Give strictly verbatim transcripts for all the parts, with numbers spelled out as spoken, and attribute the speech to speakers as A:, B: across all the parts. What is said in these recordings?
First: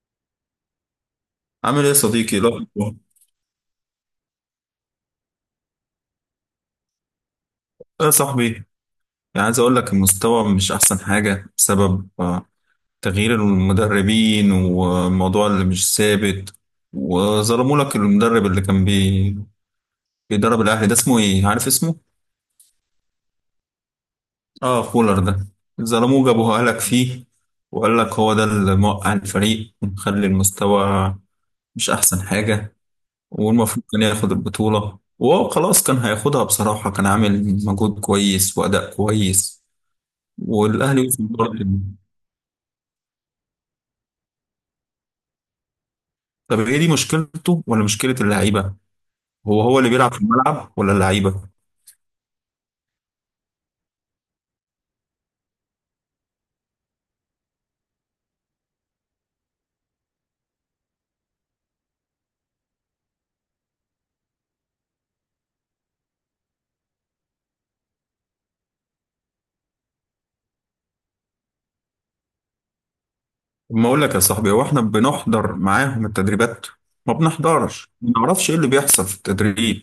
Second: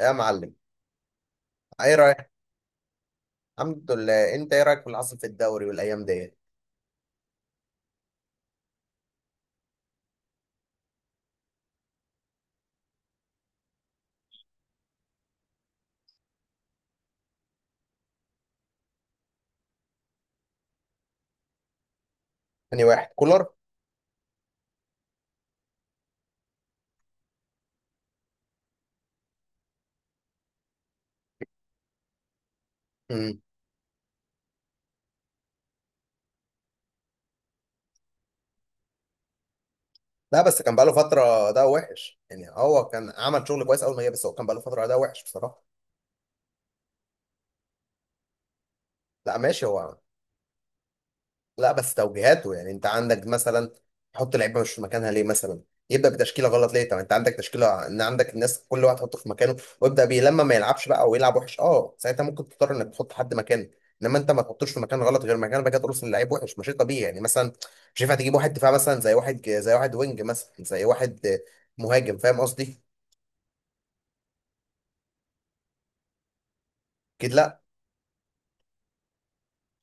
A: يا معلم،
B: عامل ايه يا
A: ايه رايك؟
B: صديقي؟ لا والله.
A: الحمد لله. انت ايه رايك في اللي حصل في الدوري والايام دي؟
B: ايه يا صاحبي، يعني عايز اقول لك المستوى مش احسن حاجة بسبب آه، تغيير المدربين والموضوع اللي مش ثابت. وظلموا لك المدرب اللي كان بي... بيدرب الاهلي ده، اسمه ايه؟ عارف اسمه؟
A: تاني واحد، كولر.
B: اه، فولر ده. ظلموه، جابوه لك فيه وقال لك هو ده اللي موقع الفريق ومخلي المستوى مش احسن حاجة.
A: امم.
B: والمفروض كان ياخد البطولة، وهو خلاص كان هياخدها، بصراحة كان عامل مجهود كويس وأداء كويس.
A: لا، بس كان بقاله
B: والاهلي وصل
A: فتره
B: دور
A: ده
B: الابطال.
A: وحش، يعني هو كان عمل شغل كويس اول ما جه، بس هو كان بقاله فتره ده وحش بصراحه.
B: طب هي دي مشكلته ولا مشكله اللعيبه؟
A: لا،
B: هو
A: ماشي
B: هو اللي
A: هو.
B: بيلعب في الملعب ولا اللعيبه؟
A: لا، بس توجيهاته يعني، انت عندك مثلا تحط لعيبه مش في مكانها ليه؟ مثلا يبدا بتشكيله غلط ليه؟ طب انت عندك تشكيله، ان عندك الناس كل واحد تحطه في مكانه ويبدا بيه. لما ما يلعبش بقى او يلعب وحش، اه ساعتها ممكن تضطر انك تحط حد مكانه. انما انت ما تحطوش في مكان غلط، غير مكان بقى كده ترسل لعيب وحش مش طبيعي. يعني مثلا مش ينفع تجيب واحد دفاع مثلا، زي واحد، زي واحد وينج مثلا، زي واحد مهاجم. فاهم قصدي؟
B: ما اقول لك يا صاحبي، هو احنا بنحضر معاهم التدريبات؟ ما
A: اكيد لا.
B: بنحضرش، ما نعرفش ايه اللي بيحصل في التدريب.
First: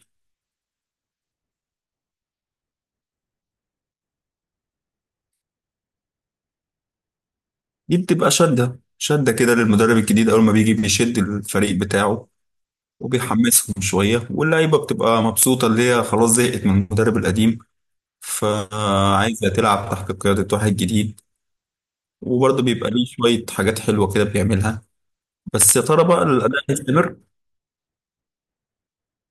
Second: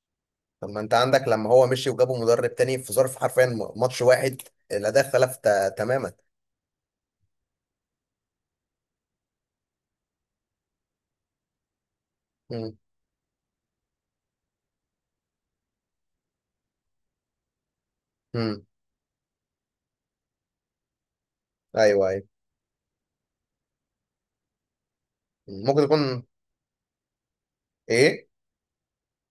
A: طب ما انت عندك، لما هو مشي وجابوا مدرب تاني، في ظرف حرفيا ماتش واحد، الاداء اختلف تا- تماما.
B: دي بتبقى شده شده كده للمدرب الجديد، اول ما بيجي بيشد الفريق بتاعه وبيحمسهم شويه، واللعيبه بتبقى مبسوطه اللي هي خلاص زهقت من المدرب القديم،
A: امم.
B: فعايزه تلعب تحت قياده واحد جديد.
A: ايوه، ايوه.
B: وبرضه بيبقى ليه شويه حاجات حلوه كده بيعملها. بس يا
A: ممكن
B: ترى بقى
A: يكون.
B: الاداء هيستمر؟
A: ايه؟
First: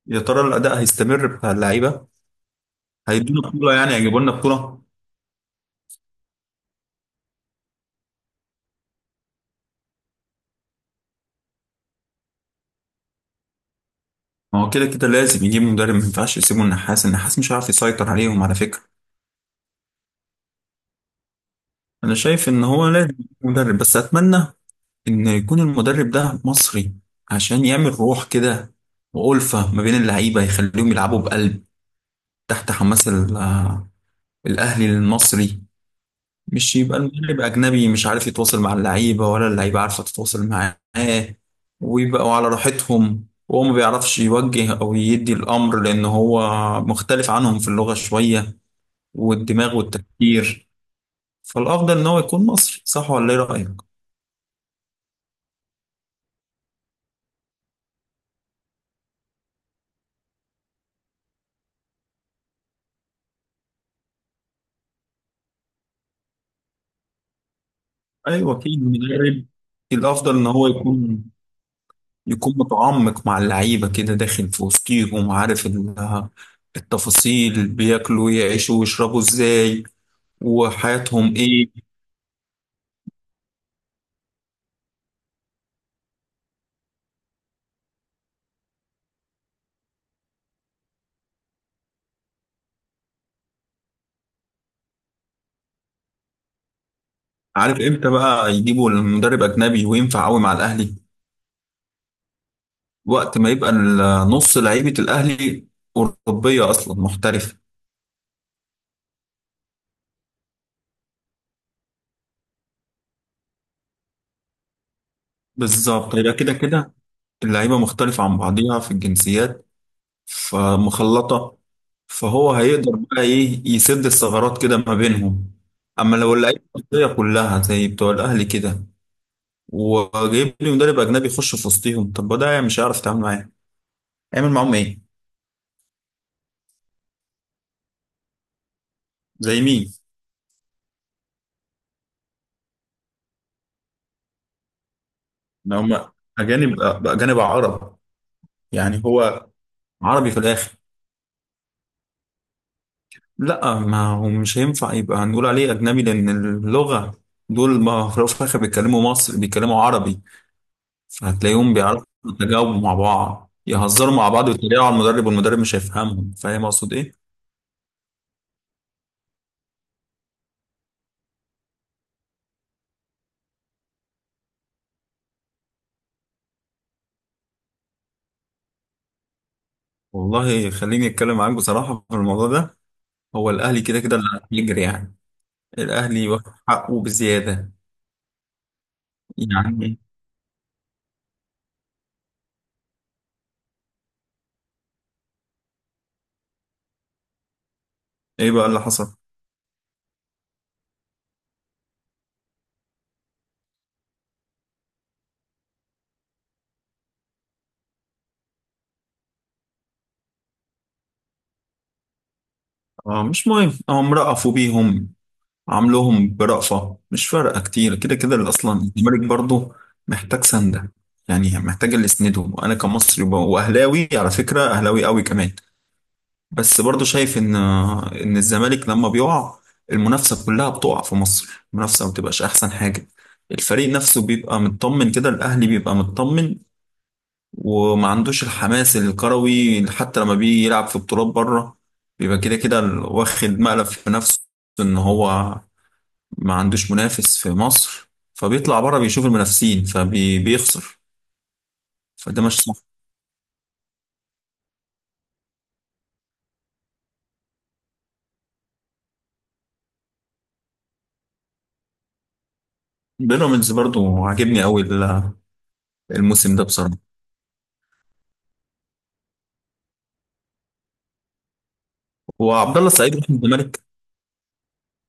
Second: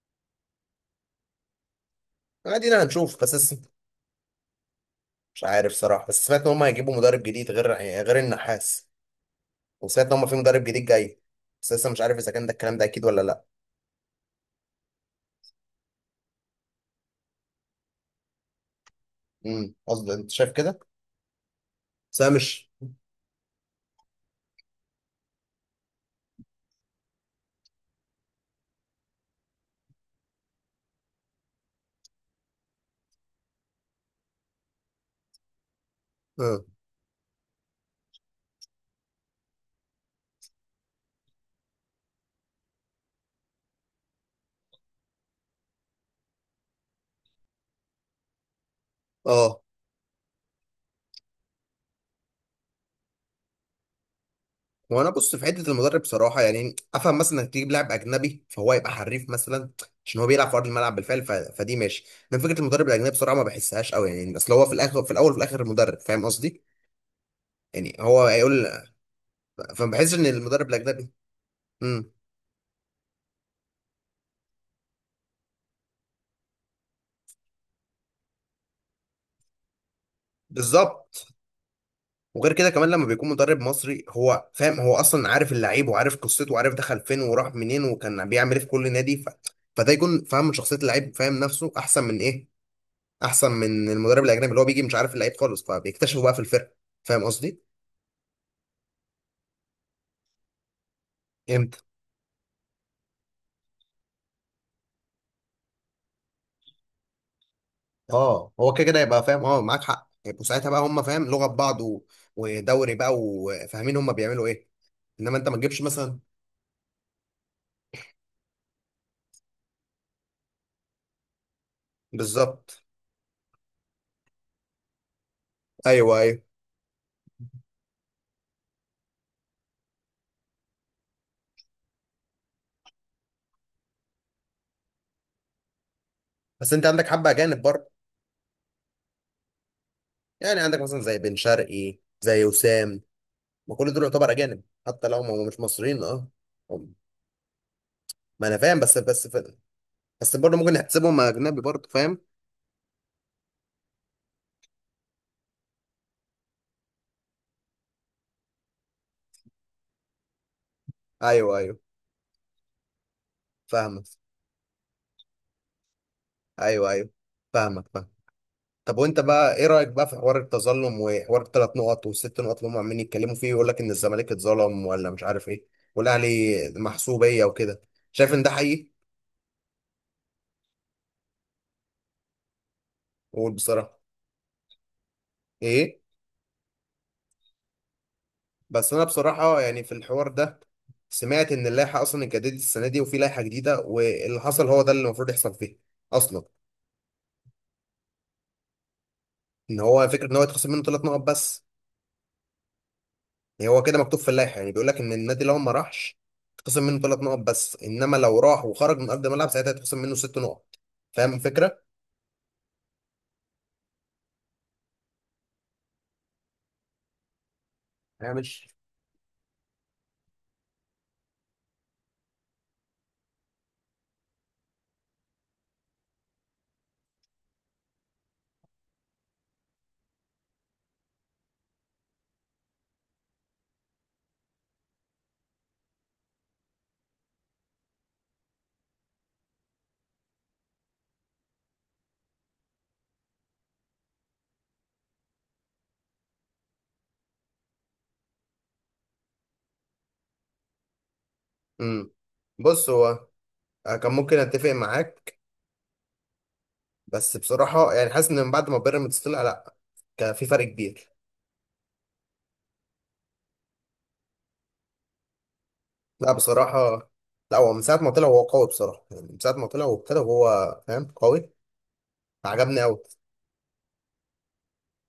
B: يا ترى الاداء هيستمر بتاع اللعيبه؟
A: ادينا هنشوف، بس
B: هيدونا
A: اسم-
B: بطوله؟ يعني هيجيبوا لنا بطوله؟
A: مش عارف صراحه، بس سمعت ان هم هيجيبوا مدرب جديد غير غير النحاس. وسمعت ان هم في مدرب جديد جاي، بس لسه مش عارف اذا كان ده الكلام، ده اكيد ولا لا.
B: ما هو كده كده لازم يجيب مدرب، ما ينفعش يسيبوا النحاس. النحاس مش هيعرف يسيطر عليهم على فكره.
A: امم قصدي انت شايف كده؟
B: انا
A: بس انا
B: شايف ان
A: مش.
B: هو لازم يجيب مدرب، بس اتمنى ان يكون المدرب ده مصري، عشان يعمل روح كده وألفة ما بين اللعيبه، يخليهم يلعبوا بقلب تحت حماس ال- آه، الاهلي المصري.
A: اه،
B: مش يبقى المدرب أجنبي مش عارف يتواصل مع اللعيبة، ولا اللعيبة عارفة تتواصل معاه، ويبقوا على راحتهم وهو ما بيعرفش يوجه أو يدي الأمر، لأن هو مختلف عنهم في اللغة شوية
A: اه.
B: والدماغ والتفكير. فالأفضل إن هو يكون مصري، صح ولا إيه رأيك؟
A: وانا بص في حته المدرب صراحه، يعني افهم مثلا انك تجيب لاعب اجنبي فهو يبقى حريف مثلا، عشان هو بيلعب في ارض الملعب بالفعل، ف... فدي ماشي. لكن فكره المدرب الاجنبي بصراحه ما بحسهاش قوي، يعني اصل هو في الاخر، في الاول وفي الاخر مدرب. فاهم قصدي؟ يعني هو
B: أيوة،
A: هيقول.
B: في المدرب
A: فما بحسش ان
B: الأفضل إن هو
A: المدرب الاجنبي.
B: يكون
A: امم.
B: يكون متعمق مع اللعيبة كده، داخل في وسطيهم، عارف ال- التفاصيل، بياكلوا يعيشوا ويشربوا إزاي،
A: بالظبط.
B: وحياتهم إيه.
A: وغير كده كمان، لما بيكون مدرب مصري هو فاهم، هو اصلا عارف اللعيب وعارف قصته وعارف دخل فين وراح منين وكان بيعمل ايه في كل نادي. ف... فده يكون فاهم من شخصيه اللعيب، فاهم نفسه احسن من ايه، احسن من المدرب الاجنبي اللي هو بيجي مش عارف اللعيب خالص فبيكتشفه بقى في الفرقه. فاهم قصدي؟
B: عارف امتى بقى يجيبوا المدرب اجنبي وينفع قوي مع الاهلي؟
A: امتى؟
B: وقت ما يبقى ال- نص لعيبه الاهلي اوروبيه اصلا محترفه.
A: اه، هو كده كده يبقى فاهم، اه معاك حق، يبقوا ساعتها بقى هم فاهم لغه ببعض و... ودوري بقى، وفاهمين هم بيعملوا ايه. انما انت ما تجيبش
B: بالظبط،
A: مثلا.
B: يبقى كده كده اللعيبه مختلفه عن بعضيها في الجنسيات، فمخلطه، فهو
A: بالظبط.
B: هيقدر بقى ايه، يسد الثغرات كده ما بينهم. اما
A: ايوه،
B: لو
A: ايوه.
B: اللعيبه المصريه كلها زي بتوع الاهلي كده، وجايب لي مدرب اجنبي يخش في وسطهم، طب ما ده مش هيعرف يتعامل معاهم، هيعمل معاهم ايه؟
A: بس انت عندك حبه اجانب برضه.
B: زي مين؟
A: يعني عندك مثلا، زي بن شرقي، زي وسام. ما كل دول يعتبر اجانب، حتى لو هم مش
B: إن
A: مصريين،
B: هم
A: اه.
B: اجانب؟
A: هم-
B: اجانب عرب،
A: ما انا فاهم، بس
B: يعني
A: بس
B: هو عربي
A: بس
B: في
A: برضه ممكن
B: الآخر.
A: نحسبهم اجنبي برضه، فاهم.
B: لا، ما هو مش هينفع يبقى هنقول عليه أجنبي، لأن اللغة دول ما في الأول وفي الآخر بيتكلموا مصري، بيتكلموا عربي.
A: ايوه،
B: هتلاقيهم
A: ايوه.
B: بيعرفوا يتجاوبوا مع بعض،
A: فاهمك.
B: يهزروا مع بعض ويتريقوا على المدرب، والمدرب مش هيفهمهم. فاهم
A: ايوه،
B: أقصد
A: ايوه.
B: إيه؟
A: فاهمك، فاهم. طب وانت بقى ايه رايك بقى في حوار التظلم وحوار الثلاث نقط والست نقط اللي هم عمالين يتكلموا فيه، ويقول لك ان الزمالك اتظلم ولا مش عارف ايه، والاهلي محسوبيه وكده. شايف ان ده حقيقي؟
B: والله خليني أتكلم معاك بصراحة في الموضوع ده. هو
A: قول
B: الأهلي
A: بصراحه.
B: كده كده اللي هيجري يعني،
A: ايه؟
B: الأهلي واخد حقه بزيادة.
A: بس انا بصراحه، يعني في
B: يعني
A: الحوار ده، سمعت ان اللائحه اصلا اتجددت السنه دي وفي لائحه جديده، واللي حصل هو ده اللي المفروض يحصل فيها اصلا.
B: إيه بقى اللي حصل؟
A: ان هو فكره ان هو يتخصم منه ثلاث نقط بس. يعني هو كده مكتوب في اللائحه، يعني بيقول لك ان النادي لو ما راحش يتخصم منه ثلاث نقط بس. انما لو راح وخرج من ارض الملعب ساعتها يتخصم منه ست نقط. فاهم الفكره؟
B: آه، مش مهم، هم رأفوا بيهم، عاملهم برأفة، مش فارقة كتير. كده
A: انا
B: كده اللي
A: مش.
B: أصلا الزمالك برضه محتاج سندة، يعني محتاج اللي يسنده. وأنا كمصري وب- وأهلاوي، على فكرة أهلاوي قوي كمان، بس برضه شايف إن إن الزمالك لما بيقع، المنافسة كلها بتقع في مصر، المنافسة ما بتبقاش أحسن حاجة. الفريق نفسه بيبقى مطمن كده، الأهلي بيبقى مطمن وما عندوش الحماس الكروي، حتى لما بيجي يلعب في بطولات بره بيبقى كده كده واخد مقلب في نفسه إن هو ما عندوش منافس في مصر، فبيطلع بره بيشوف المنافسين فبيخسر.
A: امم.
B: فده مش
A: بص،
B: صح.
A: هو. أنا كان ممكن اتفق معاك، بس بصراحه يعني حاسس ان من بعد ما بيراميدز طلع، لا، كان في فرق كبير.
B: بيراميدز برضو عاجبني قوي ال-
A: لا
B: الموسم ده بصراحه.
A: بصراحة. لا، هو من ساعة ما طلع هو قوي بصراحة، يعني من ساعة ما طلع وابتدى، وهو فاهم قوي.
B: وعبد
A: عجبني
B: الله
A: أوي.
B: السعيد راح الزمالك.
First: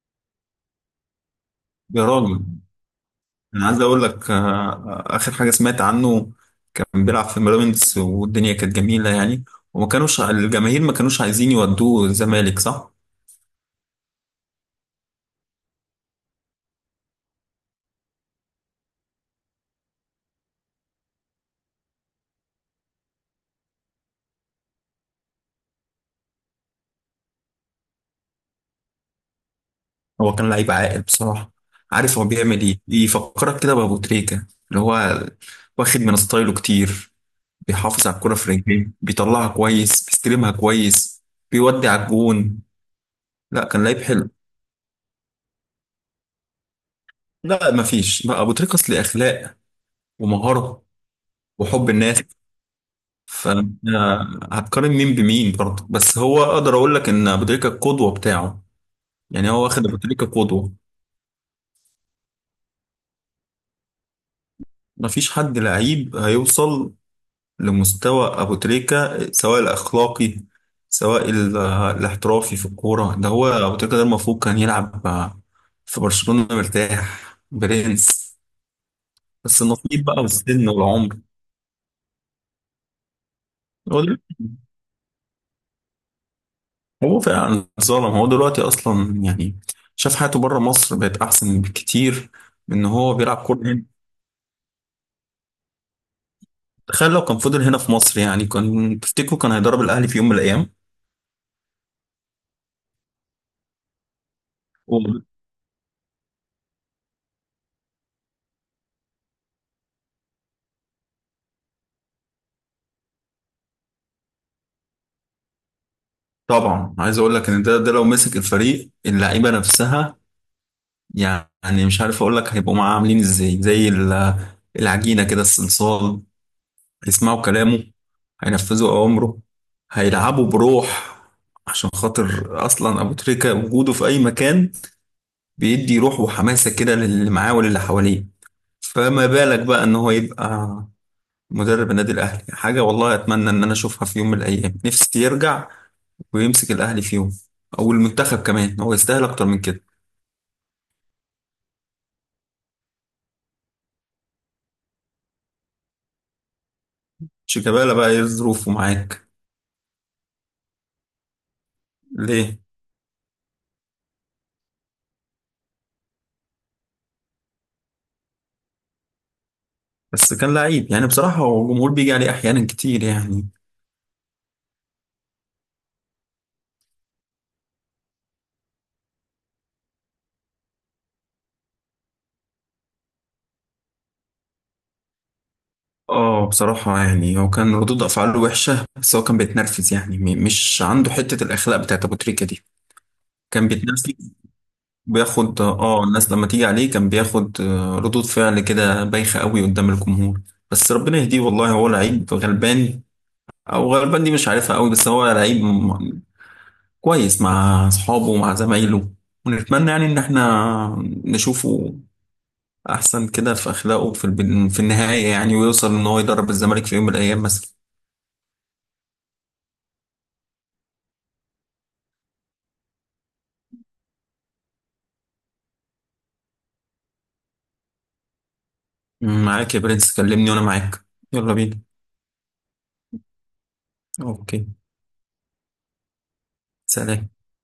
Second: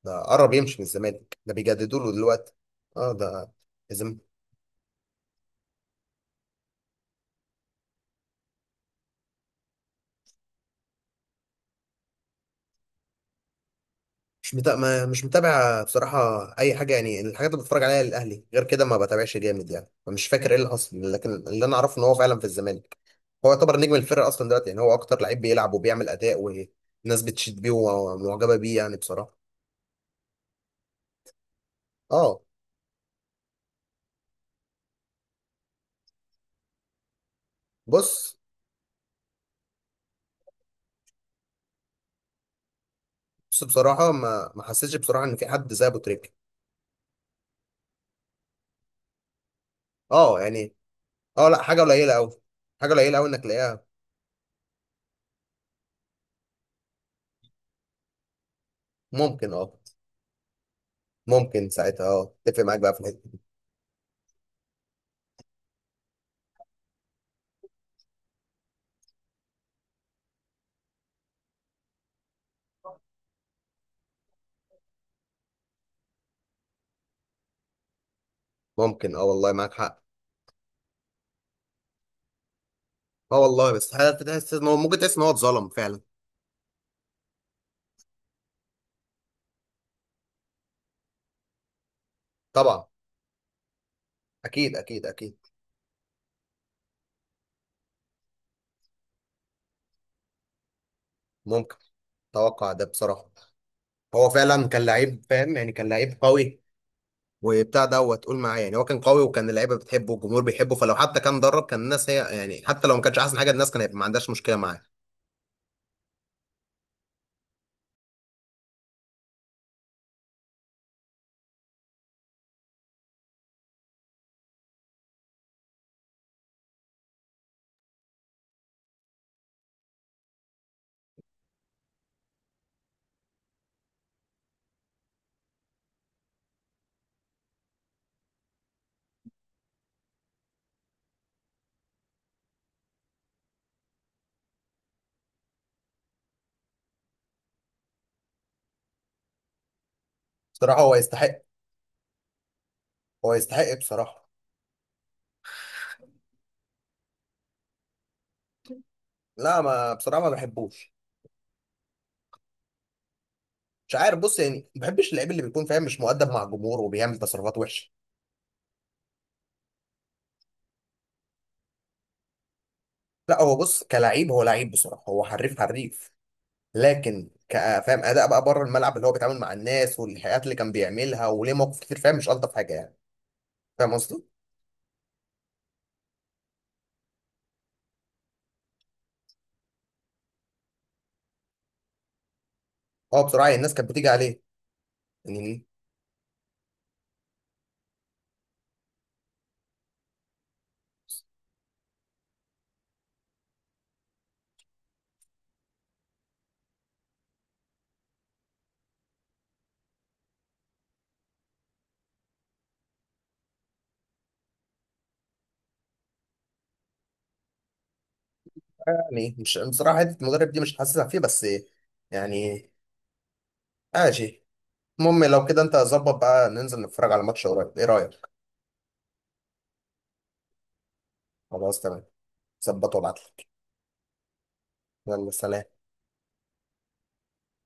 A: ده قرب يمشي من الزمالك، ده بيجددوا
B: يا
A: له
B: راجل،
A: دلوقتي. اه، ده
B: انا عايز اقول
A: لازم.
B: لك آه، آه، اخر حاجه سمعت عنه كان بيلعب في بيراميدز والدنيا كانت جميله يعني، وما كانوش الجماهير، ما كانوش عايزين يودوه الزمالك، صح؟
A: مش متابع، ما مش متابع بصراحة. أي حاجة يعني، الحاجات اللي بتفرج عليها للأهلي غير كده ما بتابعش جامد يعني، فمش فاكر إيه اللي حصل، لكن اللي أنا أعرفه إن هو فعلا في الزمالك، هو يعتبر نجم الفرقة أصلا دلوقتي، يعني هو أكتر لعيب بيلعب وبيعمل أداء، والناس بتشيد بيه ومعجبة بيه يعني بصراحة.
B: هو كان لعيب عاقل بصراحه، عارف هو
A: اه،
B: بيعمل ايه، يفكرك كده بابو تريكه، اللي هو واخد من ستايله كتير، بيحافظ على الكرة
A: بص.
B: في رجليه، بيطلعها كويس، بيستلمها كويس، بيودي على الجون.
A: بس
B: لا، كان لعيب
A: بصراحة
B: حلو.
A: ما ما حسيتش بصراحة إن في حد زي أبو تريكة.
B: لا، مفيش، لا، ابو تريكس ليه اخلاق
A: أه يعني.
B: ومهارة
A: أه، لا، حاجة
B: وحب
A: قليلة
B: الناس.
A: أوي. حاجة قليلة أوي إنك
B: فأنا
A: تلاقيها.
B: هتقارن مين بمين؟ برضه بس هو اقدر اقول لك ان ابو تريكة القدوة بتاعه، يعني
A: ممكن،
B: هو
A: أه.
B: واخد ابو تريكة قدوة.
A: ممكن ساعتها أه، أتفق معاك بقى في الحتة دي.
B: مفيش حد لعيب هيوصل لمستوى أبو تريكة، سواء الأخلاقي سواء ال- الاحترافي في الكورة. ده هو أبو تريكة، ده المفروض كان يلعب في برشلونة مرتاح، برنس.
A: ممكن، أه والله
B: بس
A: معاك حق.
B: النصيب بقى والسن والعمر.
A: أه والله، بس
B: هو
A: حاجة
B: دلوقتي-
A: تحس إن هو، ممكن تحس إن هو اتظلم فعلا.
B: هو فعلا ظالم. هو دلوقتي أصلا يعني شاف حياته بره مصر بقت أحسن بكتير من
A: طبعا.
B: إن هو بيلعب كورة هنا.
A: أكيد، أكيد، أكيد.
B: تخيل لو كان فضل هنا في مصر، يعني كان تفتكروا كان هيدرب الأهلي في يوم من الأيام؟
A: ممكن. أتوقع ده بصراحة. هو فعلا كان لعيب فاهم، يعني كان لعيب قوي. وبتاع دوت تقول معايا، يعني هو كان قوي، وكان اللعيبه بتحبه والجمهور بيحبه، فلو حتى كان درب كان الناس هي يعني، حتى لو ما كانش احسن حاجه، الناس كان هيبقى ما عندهاش مشكله معاه.
B: طبعا، عايز اقول لك ان ده ده لو مسك الفريق اللعيبه نفسها، يعني مش عارف اقول لك هيبقوا معاه عاملين ازاي، زي ال- العجينة كده، الصلصال، هيسمعوا كلامه، هينفذوا اوامره، هيلعبوا بروح، عشان خاطر اصلا ابو تريكة وجوده في اي مكان بيدي روح وحماسة كده للي معاه وللي حواليه. فما بالك بقى ان هو يبقى مدرب النادي الاهلي، حاجة والله اتمنى ان انا اشوفها في يوم من الايام، نفسي يرجع ويمسك الاهلي في يوم، او المنتخب كمان، هو يستاهل اكتر من كده.
A: بصراحه هو يستحق. هو يستحق بصراحة.
B: شيكابالا بقى، ايه ظروفه معاك؟
A: لا، ما بصراحة ما بحبوش.
B: ليه؟
A: مش عارف، بص يعني، ما بحبش اللعيب اللي بيكون فاهم مش مؤدب مع الجمهور وبيعمل تصرفات وحشة.
B: بس كان لعيب يعني، بصراحة هو الجمهور بيجي عليه أحيانا كتير
A: لا
B: يعني.
A: هو بص، كلعيب هو لعيب بصراحة، هو حريف حريف. لكن كفاهم أداء بقى بره الملعب، اللي هو بيتعامل مع الناس والحاجات اللي كان بيعملها وليه مواقف كتير، فاهم مش ألطف حاجة يعني. فاهم قصدي؟
B: اه، بصراحة يعني هو كان ردود أفعاله وحشة، بس هو كان بيتنرفز يعني، م- مش عنده حتة الأخلاق بتاعت أبو تريكة دي.
A: هو بصراحة، يعني
B: كان
A: الناس كانت
B: بيتنرفز،
A: بتيجي عليه.
B: بياخد
A: يعني.
B: اه، الناس لما تيجي عليه كان بياخد آه، ردود فعل كده بايخة قوي قدام الجمهور. بس ربنا يهديه والله. هو لعيب غلبان، أو غلبان دي مش عارفها قوي، بس هو لعيب م- كويس مع أصحابه ومع زمايله. ونتمنى يعني إن احنا نشوفه احسن كده في اخلاقه في الب- في النهايه يعني، ويوصل ان هو يدرب الزمالك في يوم من الايام مثلا.
A: يعني مش بصراحة، حتة المدرب دي مش حاسسها فيه بس. يعني. ماشي. المهم لو كده أنت ظبط بقى، ننزل نتفرج على ماتش قريب، إيه رأيك؟
B: معاك يا برنس، كلمني وانا معاك. يلا
A: خلاص
B: بينا.
A: تمام. ظبط وابعتلي.
B: اوكي،
A: يلا سلام.
B: سلام.